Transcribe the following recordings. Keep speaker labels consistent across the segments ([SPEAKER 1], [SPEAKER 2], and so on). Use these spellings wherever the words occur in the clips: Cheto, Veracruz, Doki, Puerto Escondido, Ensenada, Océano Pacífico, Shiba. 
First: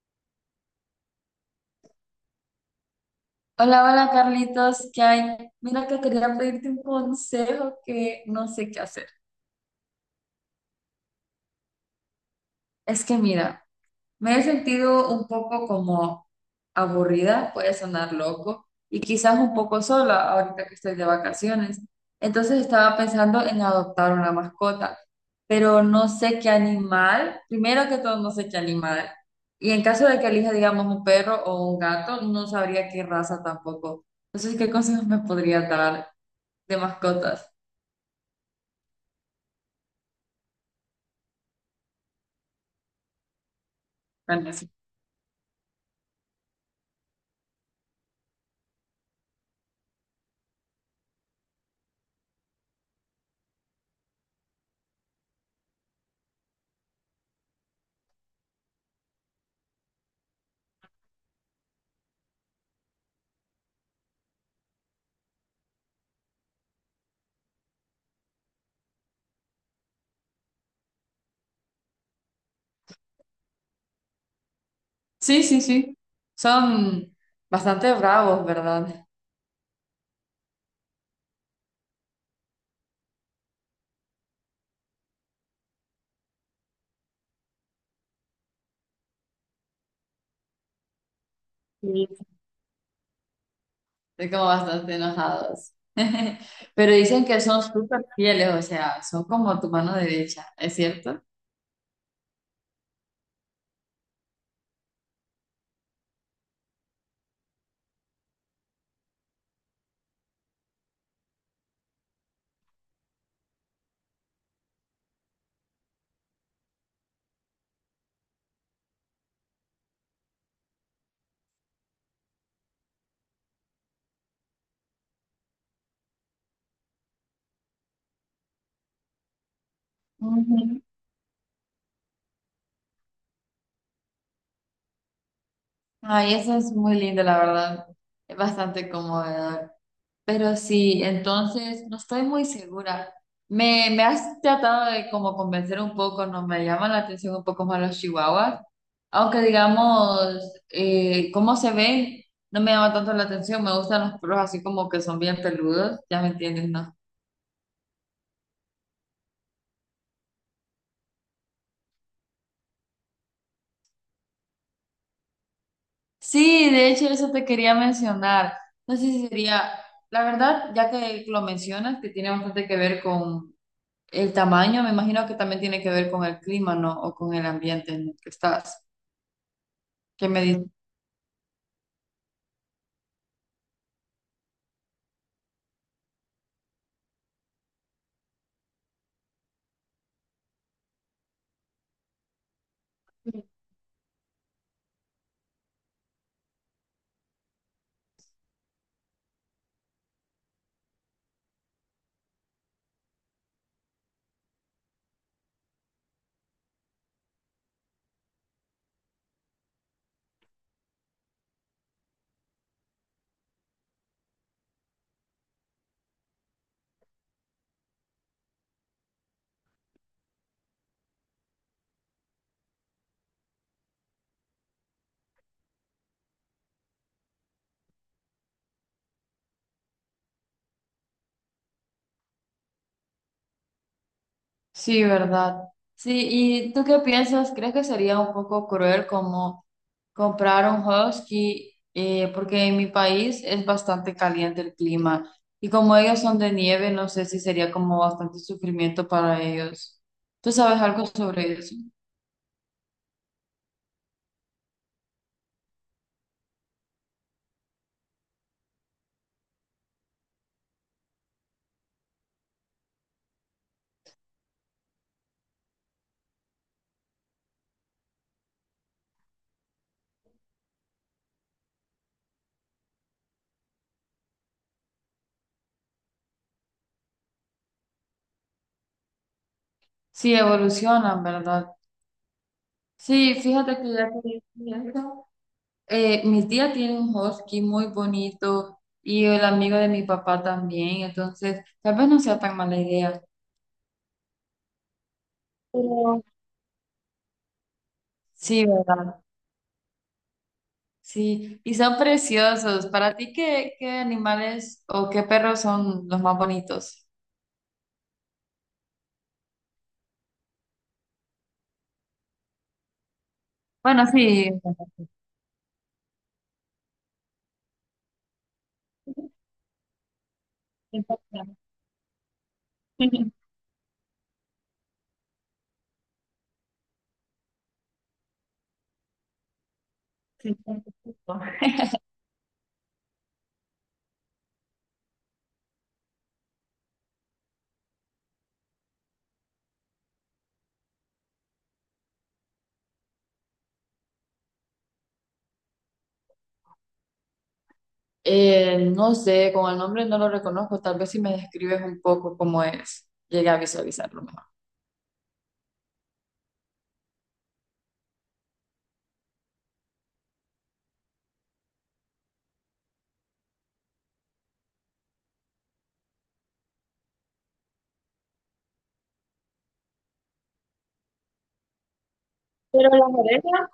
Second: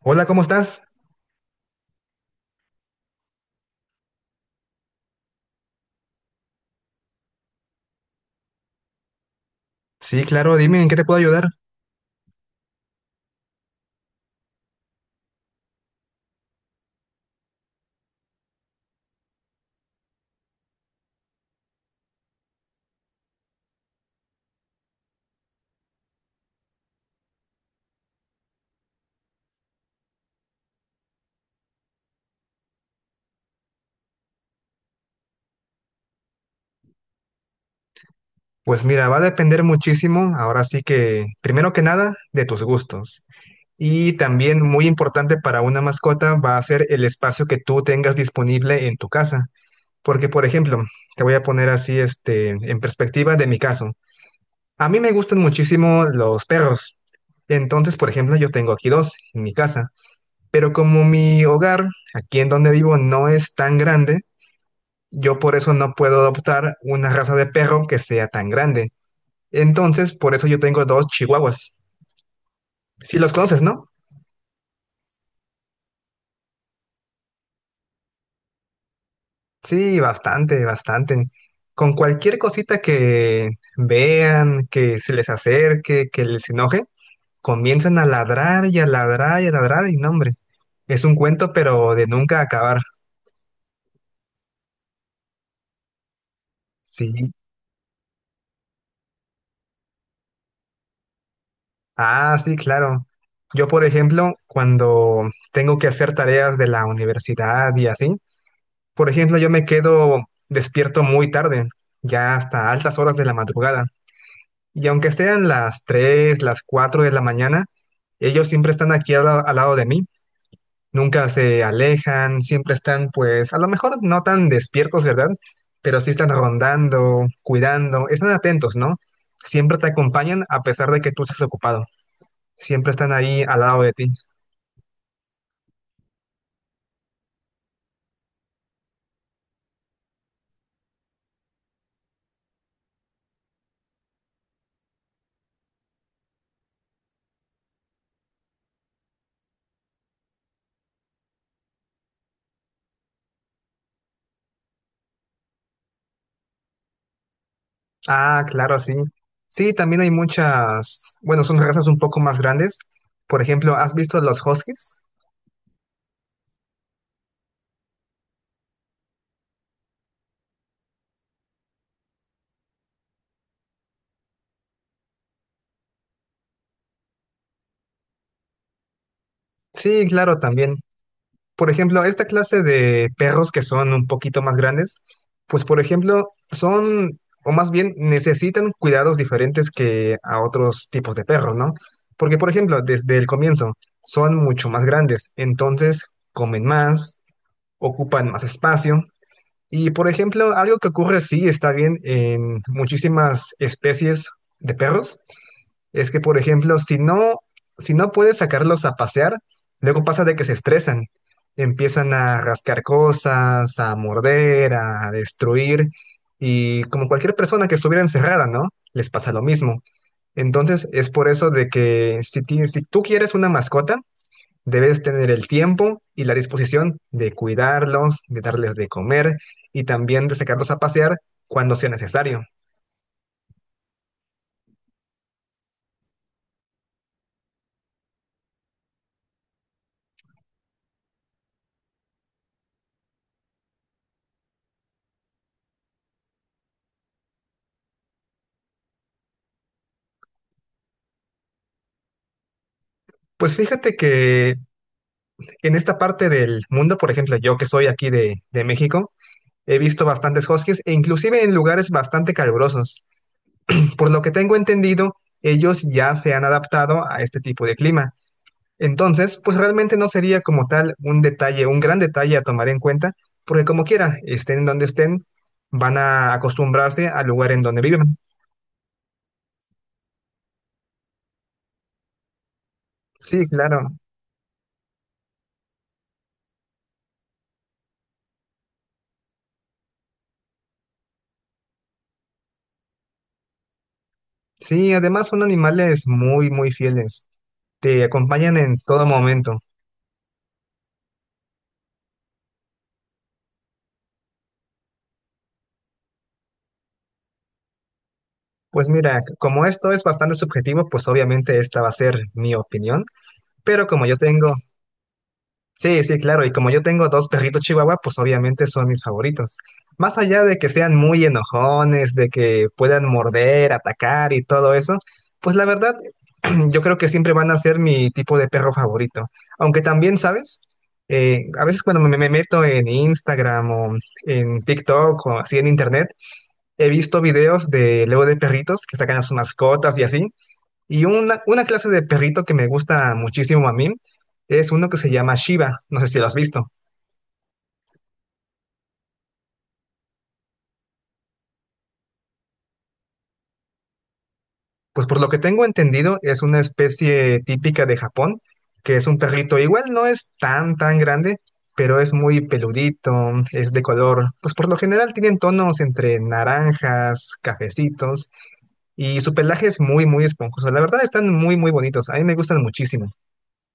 [SPEAKER 1] Hola, ¿cómo estás?
[SPEAKER 2] Hola, hola Carlitos, ¿qué hay? Mira que quería pedirte un consejo que no sé qué hacer.
[SPEAKER 1] Sí, claro, dime, ¿en qué te puedo ayudar?
[SPEAKER 2] Es que mira, me he sentido un poco como aburrida, puede sonar loco, y quizás un poco sola ahorita que estoy de vacaciones. Entonces estaba pensando en adoptar una mascota, pero no sé qué animal, primero que todo no sé qué animal, y en caso de que elija, digamos, un perro o un gato, no sabría qué raza tampoco. Entonces, ¿qué consejos me podría dar de mascotas?
[SPEAKER 1] Pues mira, va a depender muchísimo, ahora sí que, primero que nada, de tus gustos. Y
[SPEAKER 2] Bueno,
[SPEAKER 1] también
[SPEAKER 2] sí.
[SPEAKER 1] muy importante para una mascota va a ser el espacio que tú tengas disponible en tu casa. Porque, por ejemplo, te voy a poner así, en perspectiva de mi caso. A mí me gustan muchísimo los perros. Entonces, por ejemplo, yo tengo aquí dos en mi casa. Pero como mi hogar, aquí en donde vivo, no es tan grande. Yo por eso no puedo adoptar una raza de perro que sea tan grande. Entonces, por eso yo tengo dos chihuahuas. Si los conoces, ¿no?
[SPEAKER 2] Sí, sí, sí. Son bastante bravos, ¿verdad?
[SPEAKER 1] Sí, bastante, bastante. Con cualquier cosita que vean, que se les acerque, que les enoje, comienzan a ladrar y a ladrar y a ladrar y no, hombre. Es un cuento, pero de
[SPEAKER 2] Sí.
[SPEAKER 1] nunca acabar.
[SPEAKER 2] Estoy como bastante enojados. Pero dicen
[SPEAKER 1] Sí.
[SPEAKER 2] que son súper fieles, o sea, son como tu mano derecha, ¿es cierto?
[SPEAKER 1] Ah, sí, claro. Yo, por ejemplo, cuando tengo que hacer tareas de la universidad y así, por ejemplo, yo me quedo despierto muy tarde, ya hasta altas horas de la madrugada. Y aunque sean las 3, las 4 de la mañana, ellos siempre están aquí al lado de mí. Nunca se alejan, siempre están, pues, a lo mejor no tan despiertos, ¿verdad? Pero sí están rondando, cuidando, están atentos, ¿no? Siempre te acompañan a
[SPEAKER 2] Ujú.
[SPEAKER 1] pesar de que tú estés ocupado. Siempre están ahí al lado de ti.
[SPEAKER 2] Ay, eso es muy lindo, la verdad. Es bastante cómodo. Pero sí, entonces no estoy muy segura. Me has tratado de como convencer un poco, no me llaman la atención un poco más los chihuahuas, aunque digamos, cómo se ven, no me llama tanto la atención, me gustan los perros así como que son bien peludos, ya me entiendes, ¿no?
[SPEAKER 1] Ah, claro, sí. Sí, también hay muchas, bueno, son razas un poco más grandes. Por ejemplo, ¿has visto los huskies?
[SPEAKER 2] Sí, de hecho eso te quería mencionar. No sé si sería, la verdad, ya que lo mencionas, que tiene bastante que ver con el tamaño, me imagino que también tiene que ver con el clima, ¿no? O con el ambiente en el que estás.
[SPEAKER 1] Sí,
[SPEAKER 2] ¿Qué
[SPEAKER 1] claro,
[SPEAKER 2] me dices?
[SPEAKER 1] también. Por ejemplo, esta clase de perros que son un poquito más grandes, pues por ejemplo, son, o más bien necesitan cuidados diferentes que a otros tipos de perros, ¿no? Porque, por ejemplo, desde el comienzo son mucho más grandes, entonces comen más, ocupan más espacio. Y por ejemplo, algo que ocurre, sí, está bien en muchísimas especies de perros, es que por ejemplo, si no, si no puedes sacarlos a pasear, luego pasa de que se estresan, empiezan a rascar cosas, a morder, a destruir, y como cualquier persona que estuviera encerrada, ¿no? Les pasa lo mismo. Entonces, es por eso de que si tú quieres una mascota, debes tener el tiempo y la disposición de cuidarlos, de darles de comer y también de sacarlos a pasear cuando sea necesario.
[SPEAKER 2] Sí, ¿verdad? Sí, ¿y tú qué piensas? ¿Crees que sería un poco cruel como comprar un husky? Porque en mi país es bastante caliente el clima y como ellos son de nieve, no sé si sería como bastante sufrimiento para ellos. ¿Tú sabes algo sobre eso?
[SPEAKER 1] Pues fíjate que en esta parte del mundo, por ejemplo, yo que soy aquí de México, he visto bastantes huskies e inclusive en lugares bastante calurosos. Por lo que tengo entendido, ellos ya se han adaptado a este tipo de clima. Entonces, pues realmente no sería como tal un detalle, un gran detalle a tomar en cuenta, porque como quiera, estén donde estén, van a acostumbrarse al lugar en donde viven.
[SPEAKER 2] Sí, evolucionan, ¿verdad? Sí,
[SPEAKER 1] Sí,
[SPEAKER 2] fíjate
[SPEAKER 1] claro.
[SPEAKER 2] que ya que dije eso, mi tía tiene un husky muy bonito y el amigo de mi papá también, entonces tal vez no sea tan mala idea.
[SPEAKER 1] Sí, además son animales muy, muy fieles. Te acompañan
[SPEAKER 2] Sí,
[SPEAKER 1] en todo
[SPEAKER 2] ¿verdad?
[SPEAKER 1] momento.
[SPEAKER 2] Sí, y son preciosos. ¿Para ti qué, qué animales o qué perros son los más bonitos?
[SPEAKER 1] Pues mira, como esto es bastante subjetivo, pues obviamente esta va a ser mi opinión, pero como
[SPEAKER 2] Bueno,
[SPEAKER 1] yo
[SPEAKER 2] sí.
[SPEAKER 1] tengo, sí, sí, claro. Y como yo tengo dos perritos chihuahua, pues obviamente son mis favoritos. Más allá de que sean muy enojones, de que puedan morder, atacar y todo eso, pues la verdad, yo creo que siempre van a ser mi tipo de perro favorito. Aunque también,
[SPEAKER 2] Sí.
[SPEAKER 1] ¿sabes? A veces cuando me meto en Instagram o en TikTok o así en internet, he visto videos de luego de perritos que sacan a sus mascotas y así. Y una clase de perrito que me gusta muchísimo a mí es uno que se llama Shiba, no sé si lo has visto.
[SPEAKER 2] No sé, con el nombre no lo reconozco. Tal vez si me describes un poco cómo es, llegué a visualizarlo mejor.
[SPEAKER 1] Pues por lo que tengo entendido es una especie típica de Japón, que es un perrito igual no es tan tan grande, pero es muy peludito, es de color, pues por lo general tienen tonos entre naranjas, cafecitos y su pelaje es muy muy esponjoso. La verdad están muy muy bonitos, a mí me gustan
[SPEAKER 2] Pero
[SPEAKER 1] muchísimo.
[SPEAKER 2] las orejas.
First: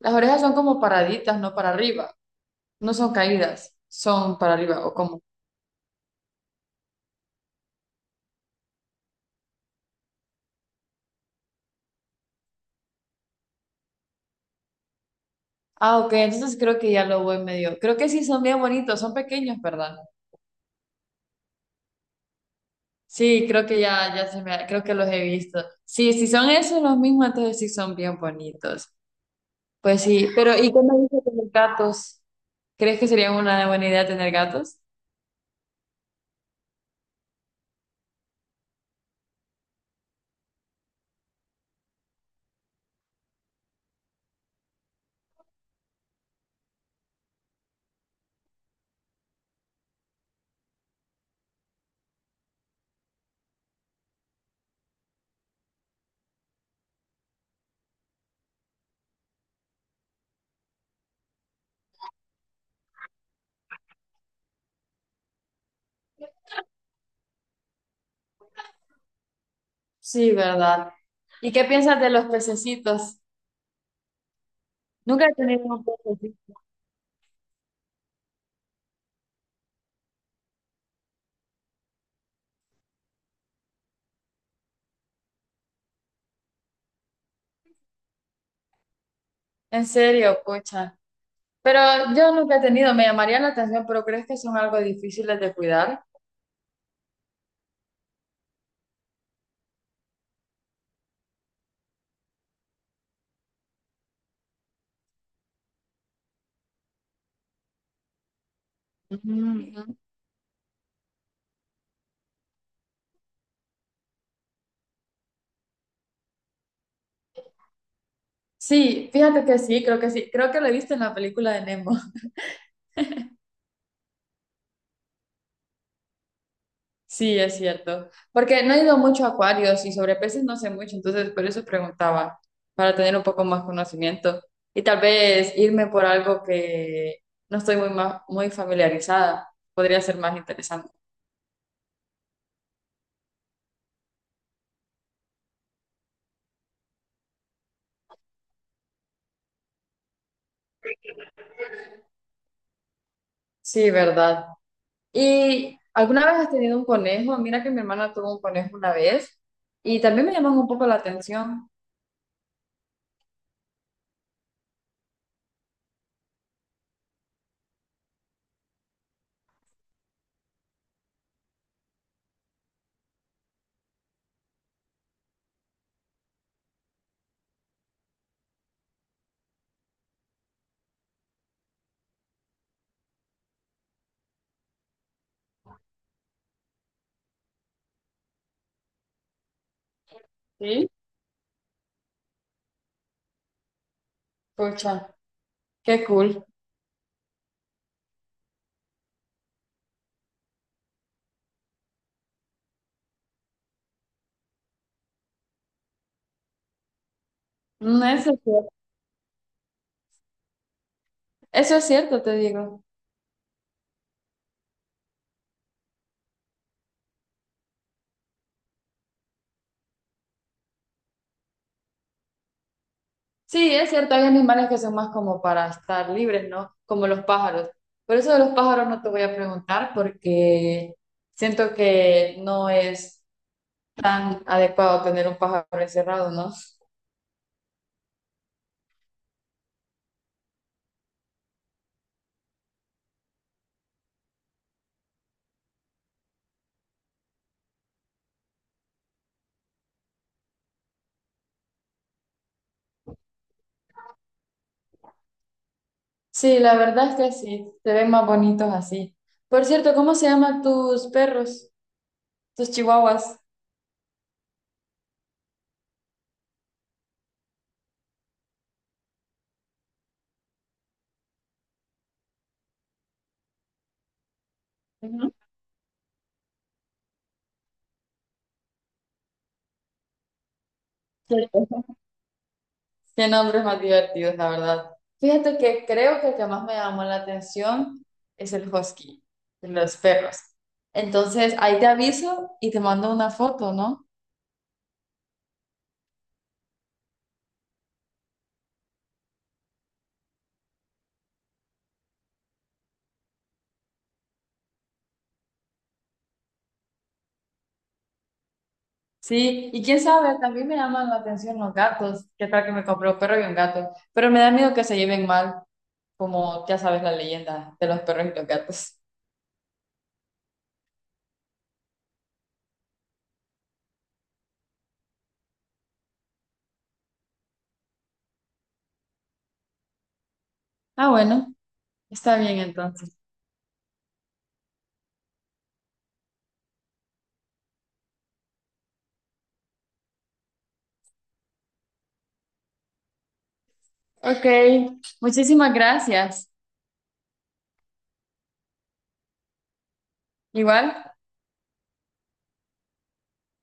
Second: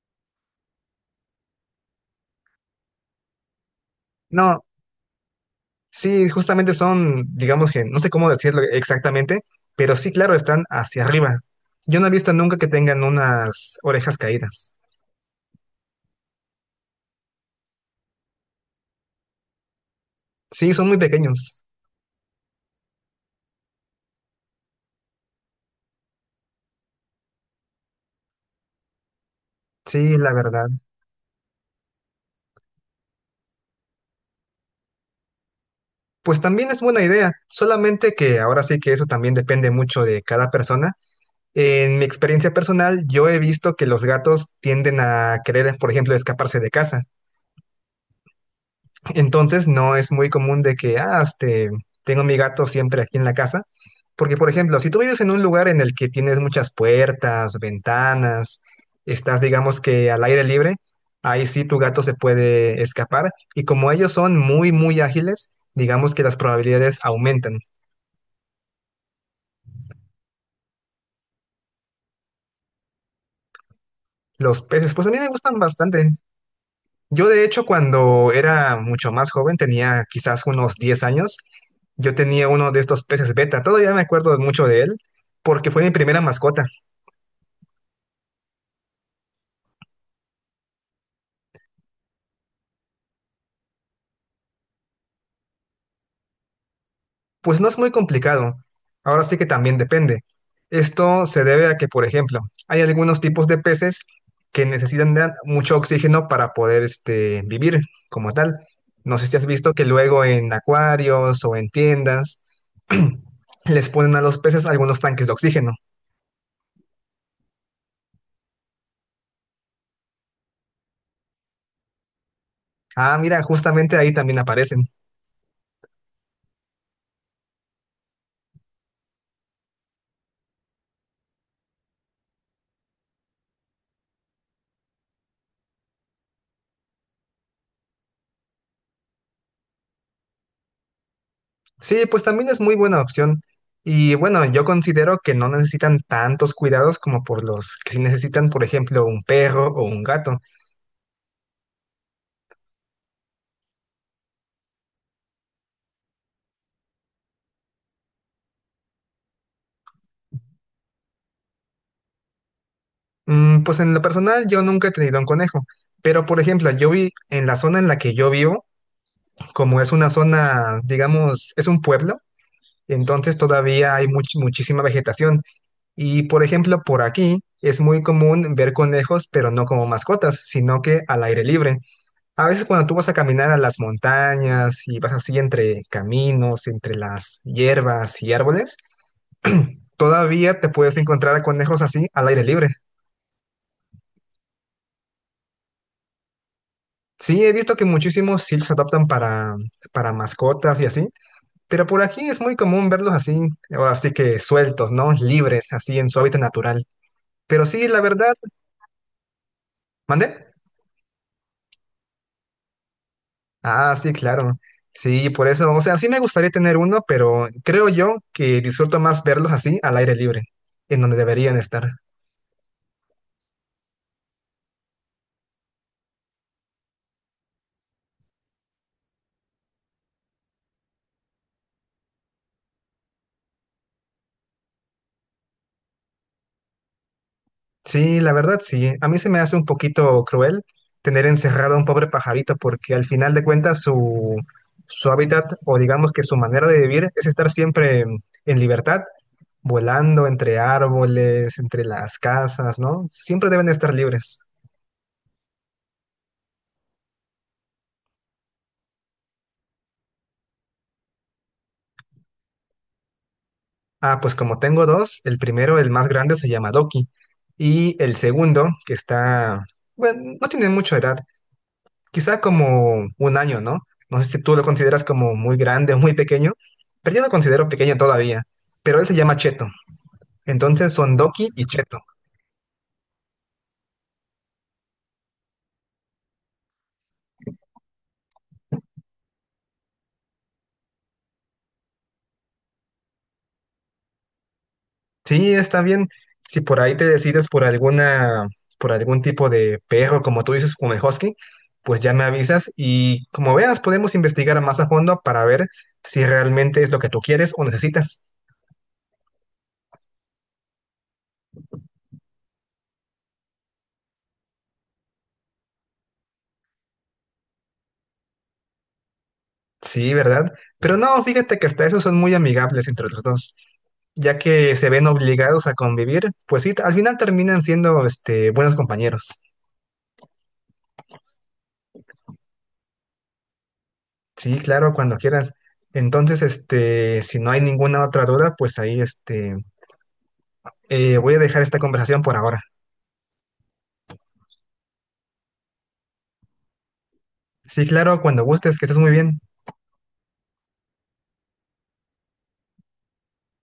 [SPEAKER 2] Las orejas son como paraditas, no para arriba. No son caídas, son para
[SPEAKER 1] No,
[SPEAKER 2] arriba o como.
[SPEAKER 1] sí, justamente son, digamos que, no sé cómo decirlo exactamente, pero sí, claro, están hacia arriba. Yo no he visto nunca que tengan unas orejas caídas.
[SPEAKER 2] Ah, ok, entonces creo que ya lo voy medio. Creo que sí son bien bonitos, son pequeños, ¿verdad?
[SPEAKER 1] Sí, son muy pequeños.
[SPEAKER 2] Sí, creo que ya se me, creo que los he visto. Sí, si son esos los mismos, entonces sí son bien bonitos. Pues
[SPEAKER 1] Sí,
[SPEAKER 2] sí,
[SPEAKER 1] la
[SPEAKER 2] pero
[SPEAKER 1] verdad.
[SPEAKER 2] ¿y qué me dices de los gatos? ¿Crees que sería una buena idea tener gatos?
[SPEAKER 1] Pues también es buena idea, solamente que ahora sí que eso también depende mucho de cada persona. En mi experiencia personal, yo he visto que los gatos tienden a querer, por ejemplo, escaparse de casa. Entonces no es muy común de que, tengo mi gato siempre aquí en la casa, porque por ejemplo, si tú vives en un lugar en el que tienes muchas puertas, ventanas, estás digamos que al aire libre, ahí sí tu gato se puede escapar y como ellos son muy, muy ágiles, digamos que las probabilidades aumentan.
[SPEAKER 2] Sí, ¿verdad? ¿Y qué piensas de los pececitos?
[SPEAKER 1] Los peces, pues a mí
[SPEAKER 2] Nunca
[SPEAKER 1] me
[SPEAKER 2] he
[SPEAKER 1] gustan
[SPEAKER 2] tenido un
[SPEAKER 1] bastante.
[SPEAKER 2] pececito.
[SPEAKER 1] Yo de hecho cuando era mucho más joven, tenía quizás unos 10 años, yo tenía uno de estos peces beta, todavía me acuerdo mucho de él, porque fue mi primera mascota.
[SPEAKER 2] En serio, pucha. Pero yo nunca he tenido, me llamaría la atención, pero ¿crees que son algo difíciles de cuidar?
[SPEAKER 1] Pues no es muy complicado, ahora sí que también depende. Esto se debe a que, por ejemplo, hay algunos tipos de peces que necesitan de mucho oxígeno para poder vivir como tal. No sé
[SPEAKER 2] Ujú,
[SPEAKER 1] si has visto que
[SPEAKER 2] ujú.
[SPEAKER 1] luego en acuarios o en tiendas les ponen a los peces algunos tanques de oxígeno.
[SPEAKER 2] Sí, fíjate que sí, creo que sí. Creo que lo he visto en la película de Nemo.
[SPEAKER 1] Ah, mira, justamente ahí también aparecen.
[SPEAKER 2] Sí, es cierto. Porque no he ido mucho a acuarios y sobre peces no sé mucho, entonces por eso preguntaba, para tener un poco más conocimiento y tal vez irme por algo que no estoy muy familiarizada. Podría ser más interesante.
[SPEAKER 1] Sí, pues también es muy buena opción. Y bueno, yo considero que no necesitan tantos cuidados como por los que sí necesitan, por ejemplo, un perro o un gato.
[SPEAKER 2] Sí, verdad. ¿Y alguna vez has tenido un conejo? Mira que mi hermana tuvo un conejo una vez y también me llamó un poco la atención.
[SPEAKER 1] Mm, pues en lo personal, yo nunca he tenido un conejo. Pero, por ejemplo, yo vi en la zona en la que yo vivo, como es una zona, digamos, es un pueblo, entonces todavía hay muchísima vegetación. Y, por ejemplo, por aquí es muy común ver conejos, pero no como mascotas, sino que al aire libre. A veces cuando tú vas a caminar a las montañas y vas así entre caminos, entre las hierbas y árboles, todavía te
[SPEAKER 2] Sí.
[SPEAKER 1] puedes encontrar a conejos así al aire libre.
[SPEAKER 2] Pucha, qué cool.
[SPEAKER 1] Sí, he visto que muchísimos sí los adoptan para mascotas y así, pero por aquí es muy común verlos así, ahora sí que sueltos, ¿no? Libres, así en su hábitat natural. Pero sí, la
[SPEAKER 2] Mm, eso
[SPEAKER 1] verdad,
[SPEAKER 2] es cierto,
[SPEAKER 1] ¿mandé?
[SPEAKER 2] eso es cierto, te digo.
[SPEAKER 1] Ah, sí, claro. Sí, por eso, o sea, sí me gustaría tener uno, pero creo yo que disfruto más verlos así al aire libre, en donde deberían estar.
[SPEAKER 2] Sí, es cierto, hay animales que son más como para estar libres, ¿no? Como los pájaros. Por eso de los pájaros no te voy a preguntar porque siento que no es tan adecuado tener un pájaro encerrado, ¿no?
[SPEAKER 1] Sí, la verdad, sí. A mí se me hace un poquito cruel tener encerrado a un pobre pajarito porque al final de cuentas su, su hábitat o digamos que su manera de vivir es estar siempre en libertad, volando entre árboles, entre las casas, ¿no? Siempre deben estar libres.
[SPEAKER 2] Sí, la verdad es que sí, se ven más bonitos así. Por cierto, ¿cómo se llaman tus perros, tus chihuahuas?
[SPEAKER 1] Ah, pues como tengo dos, el primero, el más grande, se llama Doki. Y el segundo, que está, bueno, no tiene mucha edad, quizá como un año, ¿no? No sé si tú lo consideras
[SPEAKER 2] Ujú.
[SPEAKER 1] como muy grande o muy pequeño, pero yo lo considero pequeño todavía. Pero él se llama Cheto. Entonces son Doki y Cheto.
[SPEAKER 2] Qué nombres más divertidos, la verdad. Fíjate que creo que el que más me llamó la atención es el husky, de los perros. Entonces, ahí te aviso y te mando una foto, ¿no?
[SPEAKER 1] Sí, está bien. Si por ahí te decides por alguna, por algún tipo de perro, como tú dices, como el husky, pues ya me avisas y como veas, podemos investigar más a fondo para ver si realmente es lo que tú quieres o necesitas.
[SPEAKER 2] Sí, y quién sabe, también me llaman la atención los gatos. ¿Qué tal que me compré un perro y un gato? Pero me da miedo que se lleven mal, como ya sabes la leyenda de los perros y los gatos.
[SPEAKER 1] Sí, ¿verdad? Pero no, fíjate que hasta esos son muy amigables entre los dos, ya que se ven obligados a convivir, pues sí, al final terminan siendo, buenos compañeros.
[SPEAKER 2] Ah, bueno, está bien entonces.
[SPEAKER 1] Sí, claro, cuando quieras. Entonces, si no hay ninguna otra duda, pues ahí, voy a dejar esta conversación por ahora.
[SPEAKER 2] Ok, muchísimas gracias.
[SPEAKER 1] Sí, claro, cuando gustes, que estés muy bien.
[SPEAKER 2] Igual.